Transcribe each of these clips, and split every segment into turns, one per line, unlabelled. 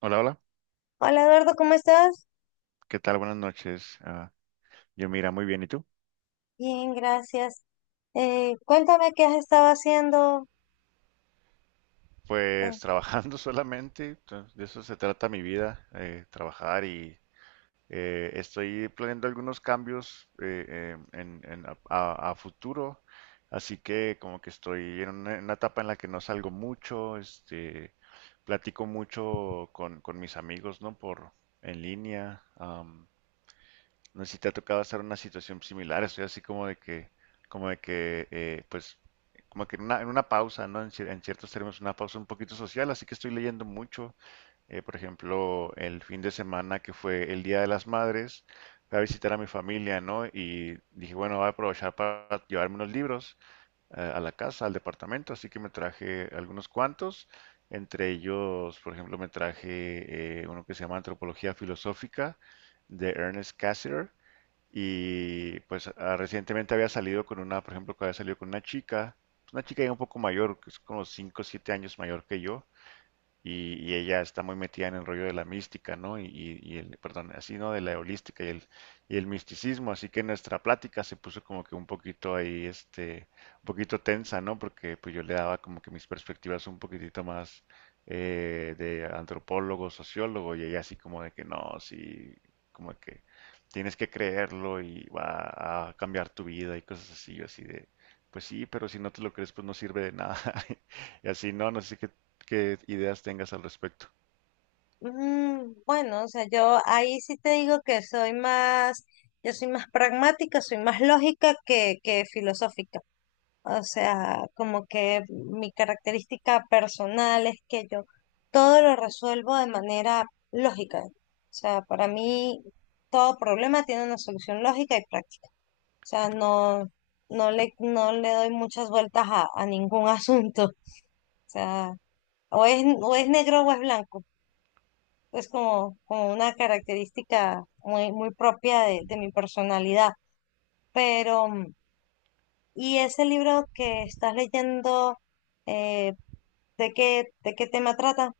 Hola, hola.
Hola Eduardo, ¿cómo estás?
¿Qué tal? Buenas noches. Yo mira, muy bien. ¿Y tú?
Bien, gracias. Cuéntame qué has estado haciendo. Eh,
Pues trabajando solamente. De eso se trata mi vida, trabajar y estoy planeando algunos cambios a futuro. Así que como que estoy en en una etapa en la que no salgo mucho, este, platico mucho con mis amigos, ¿no? Por en línea. No sé si te ha tocado estar en una situación similar, estoy así como de que, pues, como que en en una pausa, ¿no? En ciertos términos, una pausa un poquito social, así que estoy leyendo mucho. Por ejemplo, el fin de semana que fue el Día de las Madres, fui a visitar a mi familia, ¿no? Y dije, bueno, voy a aprovechar para llevarme unos libros a la casa, al departamento, así que me traje algunos cuantos. Entre ellos, por ejemplo, me traje uno que se llama Antropología Filosófica de Ernest Cassirer y pues recientemente había salido con una, por ejemplo, que había salido con una chica ya un poco mayor, que es como 5 o 7 años mayor que yo, y ella está muy metida en el rollo de la mística, ¿no? Y el, perdón, así, ¿no? De la holística y el misticismo, así que nuestra plática se puso como que un poquito ahí, este, un poquito tensa, ¿no? Porque pues yo le daba como que mis perspectivas un poquitito más de antropólogo, sociólogo, y ella así como de que no, sí, como que tienes que creerlo y va a cambiar tu vida y cosas así, yo así de, pues sí, pero si no te lo crees, pues no sirve de nada. Y así, no, no sé qué. ¿Qué ideas tengas al respecto?
bueno, o sea, yo ahí sí te digo que yo soy más pragmática, soy más lógica que filosófica. O sea, como que mi característica personal es que yo todo lo resuelvo de manera lógica. O sea, para mí todo problema tiene una solución lógica y práctica. Sea, no le doy muchas vueltas a ningún asunto. O sea, o es negro o es blanco. Es como una característica muy propia de mi personalidad. Pero, ¿y ese libro que estás leyendo, eh, de qué tema trata?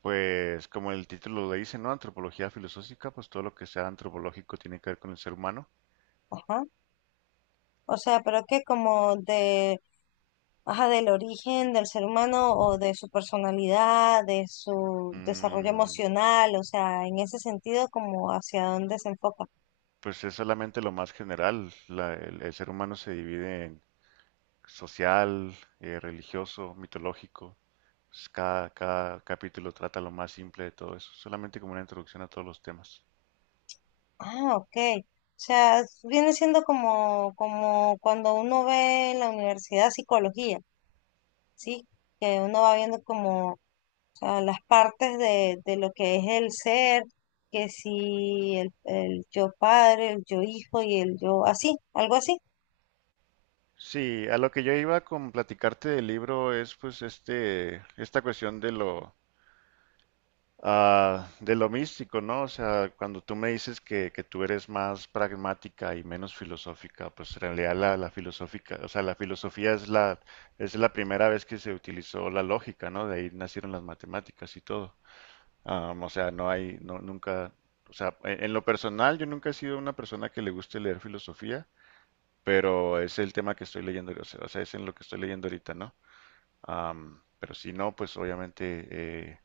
Pues como el título lo dice, ¿no? Antropología filosófica, pues todo lo que sea antropológico tiene que ver con el ser humano.
Ajá. O sea, pero que como de ajá, del origen del ser humano o de su personalidad, de su desarrollo
Mm,
emocional, o sea, en ese sentido, como hacia dónde se enfoca.
pues es solamente lo más general. El ser humano se divide en social, religioso, mitológico. Pues, cada capítulo trata lo más simple de todo eso, solamente como una introducción a todos los temas.
Ah, ok. O sea, viene siendo como, como cuando uno ve en la universidad psicología, ¿sí? Que uno va viendo como, o sea, las partes de lo que es el ser, que si el yo padre, el yo hijo y el yo así, algo así.
Sí, a lo que yo iba con platicarte del libro es pues este, esta cuestión de lo. Ah, de lo místico, ¿no? O sea, cuando tú me dices que tú eres más pragmática y menos filosófica, pues en realidad la filosófica, o sea, la filosofía es la primera vez que se utilizó la lógica, ¿no? De ahí nacieron las matemáticas y todo. Am, o sea, no hay, no, nunca, o sea, en lo personal yo nunca he sido una persona que le guste leer filosofía, pero es el tema que estoy leyendo, o sea, es en lo que estoy leyendo ahorita, ¿no? Am, pero si no, pues obviamente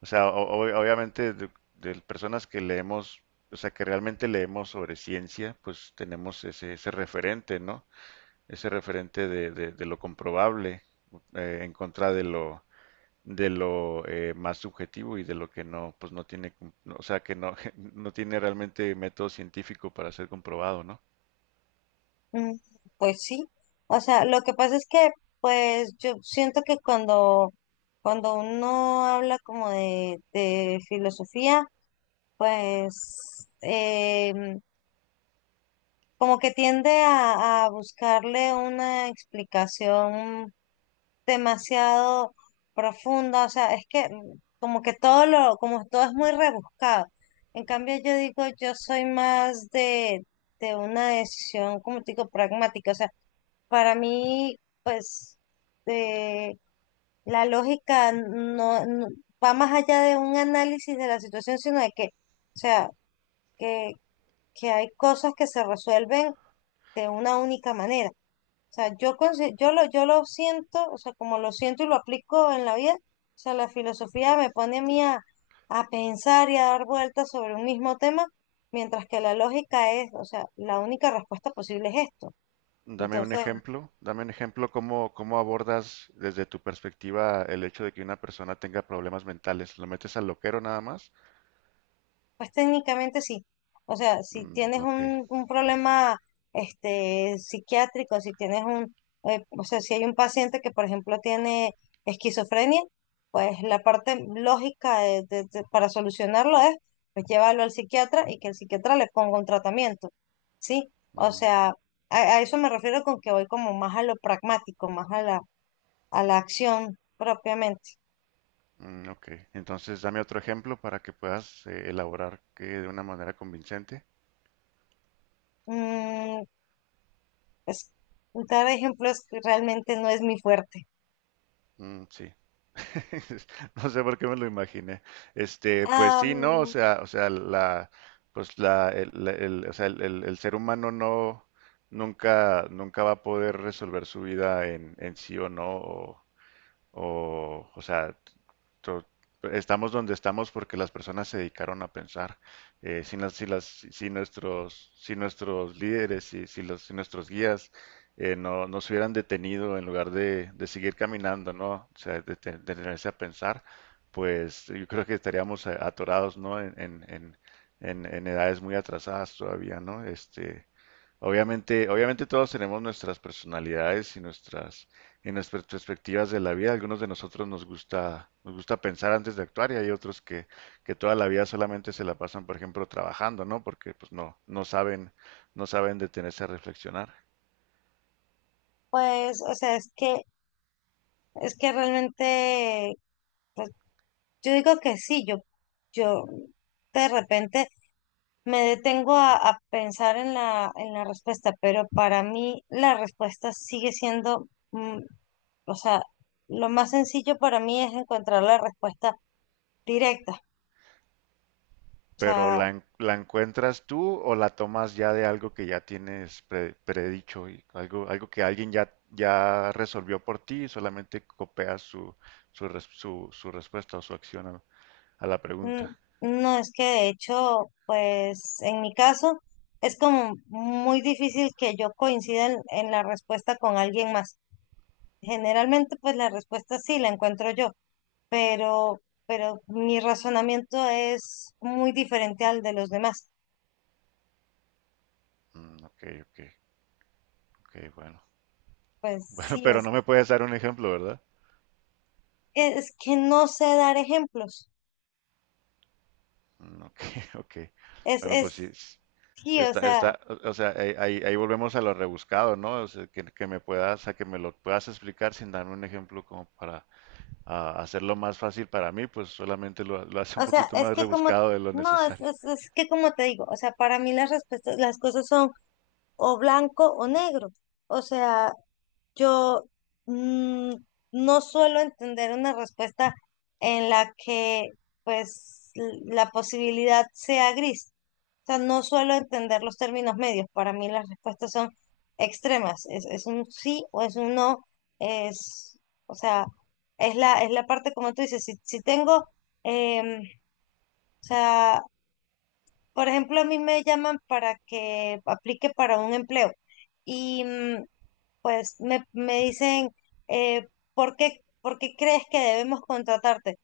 o sea, obviamente de personas que leemos, o sea, que realmente leemos sobre ciencia, pues tenemos ese referente, ¿no? Ese referente de, de lo comprobable en contra de lo más subjetivo y de lo que no, pues no tiene, o sea, que no, no tiene realmente método científico para ser comprobado, ¿no?
Mm, Pues sí, o sea, lo que pasa es pues yo siento que cuando uno habla como de filosofía, pues como que tiende a buscarle una explicación demasiado profunda, o sea, es que como que todo lo, como todo es muy rebuscado. En cambio, yo digo, yo soy más de una decisión, como te digo, pragmática, o sea, para mí, pues, eh, la lógica va más allá de un análisis de la situación, sino de que, o sea, que, que hay cosas que se resuelven de una única manera. O sea, yo lo siento, o sea, como lo siento y lo aplico en la vida, o sea, la filosofía me pone a mí a pensar y a dar vueltas sobre un mismo tema, mientras que la lógica es, o sea, la única respuesta posible es esto. Entonces,
Dame un ejemplo cómo, cómo abordas desde tu perspectiva el hecho de que una persona tenga problemas mentales. ¿Lo metes al loquero nada más?
pues técnicamente sí. O sea, si
Mm,
tienes
ok.
un problema este, psiquiátrico, si tienes un, o sea, si hay un paciente que, por ejemplo, tiene esquizofrenia, pues la parte lógica para solucionarlo es, pues llevarlo al psiquiatra y que el psiquiatra le ponga un tratamiento, ¿sí? O
Ujú.
sea, a eso me refiero con que voy como más a lo pragmático, más a a la acción propiamente.
Mm, ok. Entonces, dame otro ejemplo para que puedas elaborar que de una manera convincente.
Mm, pues, dar ejemplos realmente no es mi fuerte.
Mm, sí. No sé por qué me lo imaginé. Este, pues sí, no,
Am,
o sea, la, pues la, el, o sea, el, el ser humano no, nunca, nunca va a poder resolver su vida en sí o no. O sea, to- estamos donde estamos porque las personas se dedicaron a pensar. Si, las, si, las, si nuestros, si nuestros líderes, si, si, los, si nuestros guías no, no se hubieran detenido en lugar de seguir caminando, ¿no? O sea, de, de detenerse a pensar, pues yo creo que estaríamos atorados, ¿no? En, en edades muy atrasadas todavía, ¿no? Este, obviamente, obviamente todos tenemos nuestras personalidades y nuestras perspectivas de la vida. Algunos de nosotros nos gusta pensar antes de actuar y hay otros que toda la vida solamente se la pasan, por ejemplo, trabajando, ¿no? Porque pues no, no saben, no saben detenerse a reflexionar.
pues, o sea, es es que realmente, pues, yo digo que sí, yo de repente me detengo a pensar en en la respuesta, pero para mí la respuesta sigue siendo, mm, o sea, lo más sencillo para mí es encontrar la respuesta directa. O
Pero
sea,
la, la encuentras tú o la tomas ya de algo que ya tienes predicho y algo, algo que alguien ya, ya resolvió por ti y solamente copias su, su, su, su respuesta o su acción a la
mm,
pregunta.
no es que de hecho, pues, en mi caso, es como muy difícil que yo coincida en la respuesta con alguien más. Generalmente, pues la respuesta sí la encuentro yo, pero, pero mi razonamiento es muy diferente al de los demás.
Mm, ok, ok, ok, bueno.
Pues
Bueno,
sí,
pero no me puedes dar un ejemplo, ¿verdad?
es que no sé dar ejemplos.
Mm, ok, ok.
Es,
Bueno, pues sí,
es, sí,
está, está, o sea, ahí, ahí volvemos a lo rebuscado, ¿no? O sea, que me puedas, a que me lo puedas explicar sin darme un ejemplo como para hacerlo más fácil para mí, pues solamente lo hace un
o sea,
poquito
es
más
que como,
rebuscado de lo
no,
necesario.
es que como te digo, o sea, para mí las respuestas, las cosas son o blanco o negro. O sea, yo mm, no suelo entender una respuesta en la que pues la posibilidad sea gris. O sea, no suelo entender los términos medios. Para mí las respuestas son extremas. Es un sí o es un no. Es, o sea, es la parte como tú dices. Si tengo, em, o sea, por ejemplo, a mí me llaman para que aplique para un empleo. Y pues me dicen, eh, por qué crees que debemos contratarte?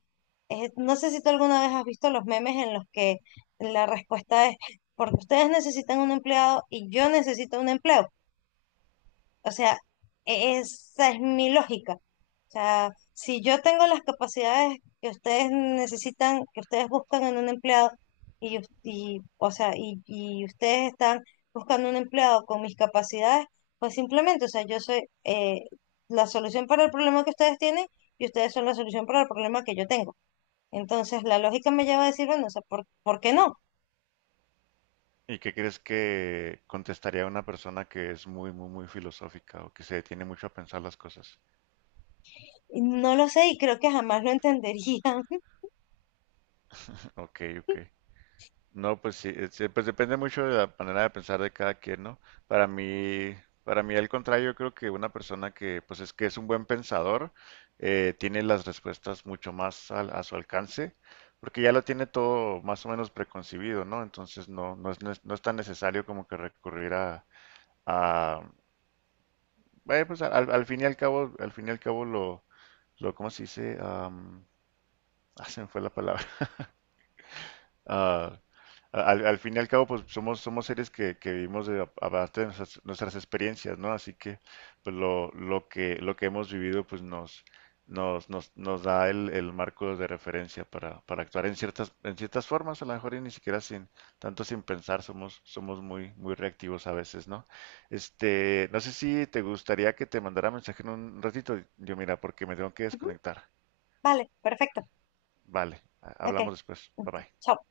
No sé si tú alguna vez has visto los memes en los que la respuesta es, porque ustedes necesitan un empleado y yo necesito un empleo. O sea, esa es mi lógica. O sea, si yo tengo las capacidades que ustedes necesitan, que ustedes buscan en un empleado, o sea, y ustedes están buscando un empleado con mis capacidades, pues simplemente, o sea, yo soy la solución para el problema que ustedes tienen y ustedes son la solución para el problema que yo tengo. Entonces, la lógica me lleva a decir, bueno, o sea, ¿por qué no?
¿Y qué crees que contestaría una persona que es muy, muy, muy filosófica o que se detiene mucho a pensar las cosas?
Y no lo sé y creo que jamás lo entenderían.
Ok, ok. No, pues sí, pues depende mucho de la manera de pensar de cada quien, ¿no? Para mí, para mí al contrario, yo creo que una persona que, pues es que es un buen pensador, tiene las respuestas mucho más a su alcance, porque ya lo tiene todo más o menos preconcebido, ¿no? Entonces no, no es, no es tan necesario como que recurrir a pues al, al fin y al cabo, al fin y al cabo lo, ¿cómo se dice? Am, ah, se me fue la palabra. Ah, al, al fin y al cabo, pues somos, somos seres que vivimos de, a base de nuestras, nuestras experiencias, ¿no? Así que pues lo que hemos vivido, pues nos, nos, nos, nos da el marco de referencia para actuar en ciertas formas, a lo mejor y ni siquiera sin, tanto sin pensar, somos, somos muy, muy reactivos a veces, ¿no? Este, no sé si te gustaría que te mandara mensaje en un ratito, yo mira, porque me tengo que desconectar.
Vale, perfecto.
Vale,
Ok,
hablamos después. Bye
ok,
bye.
chao.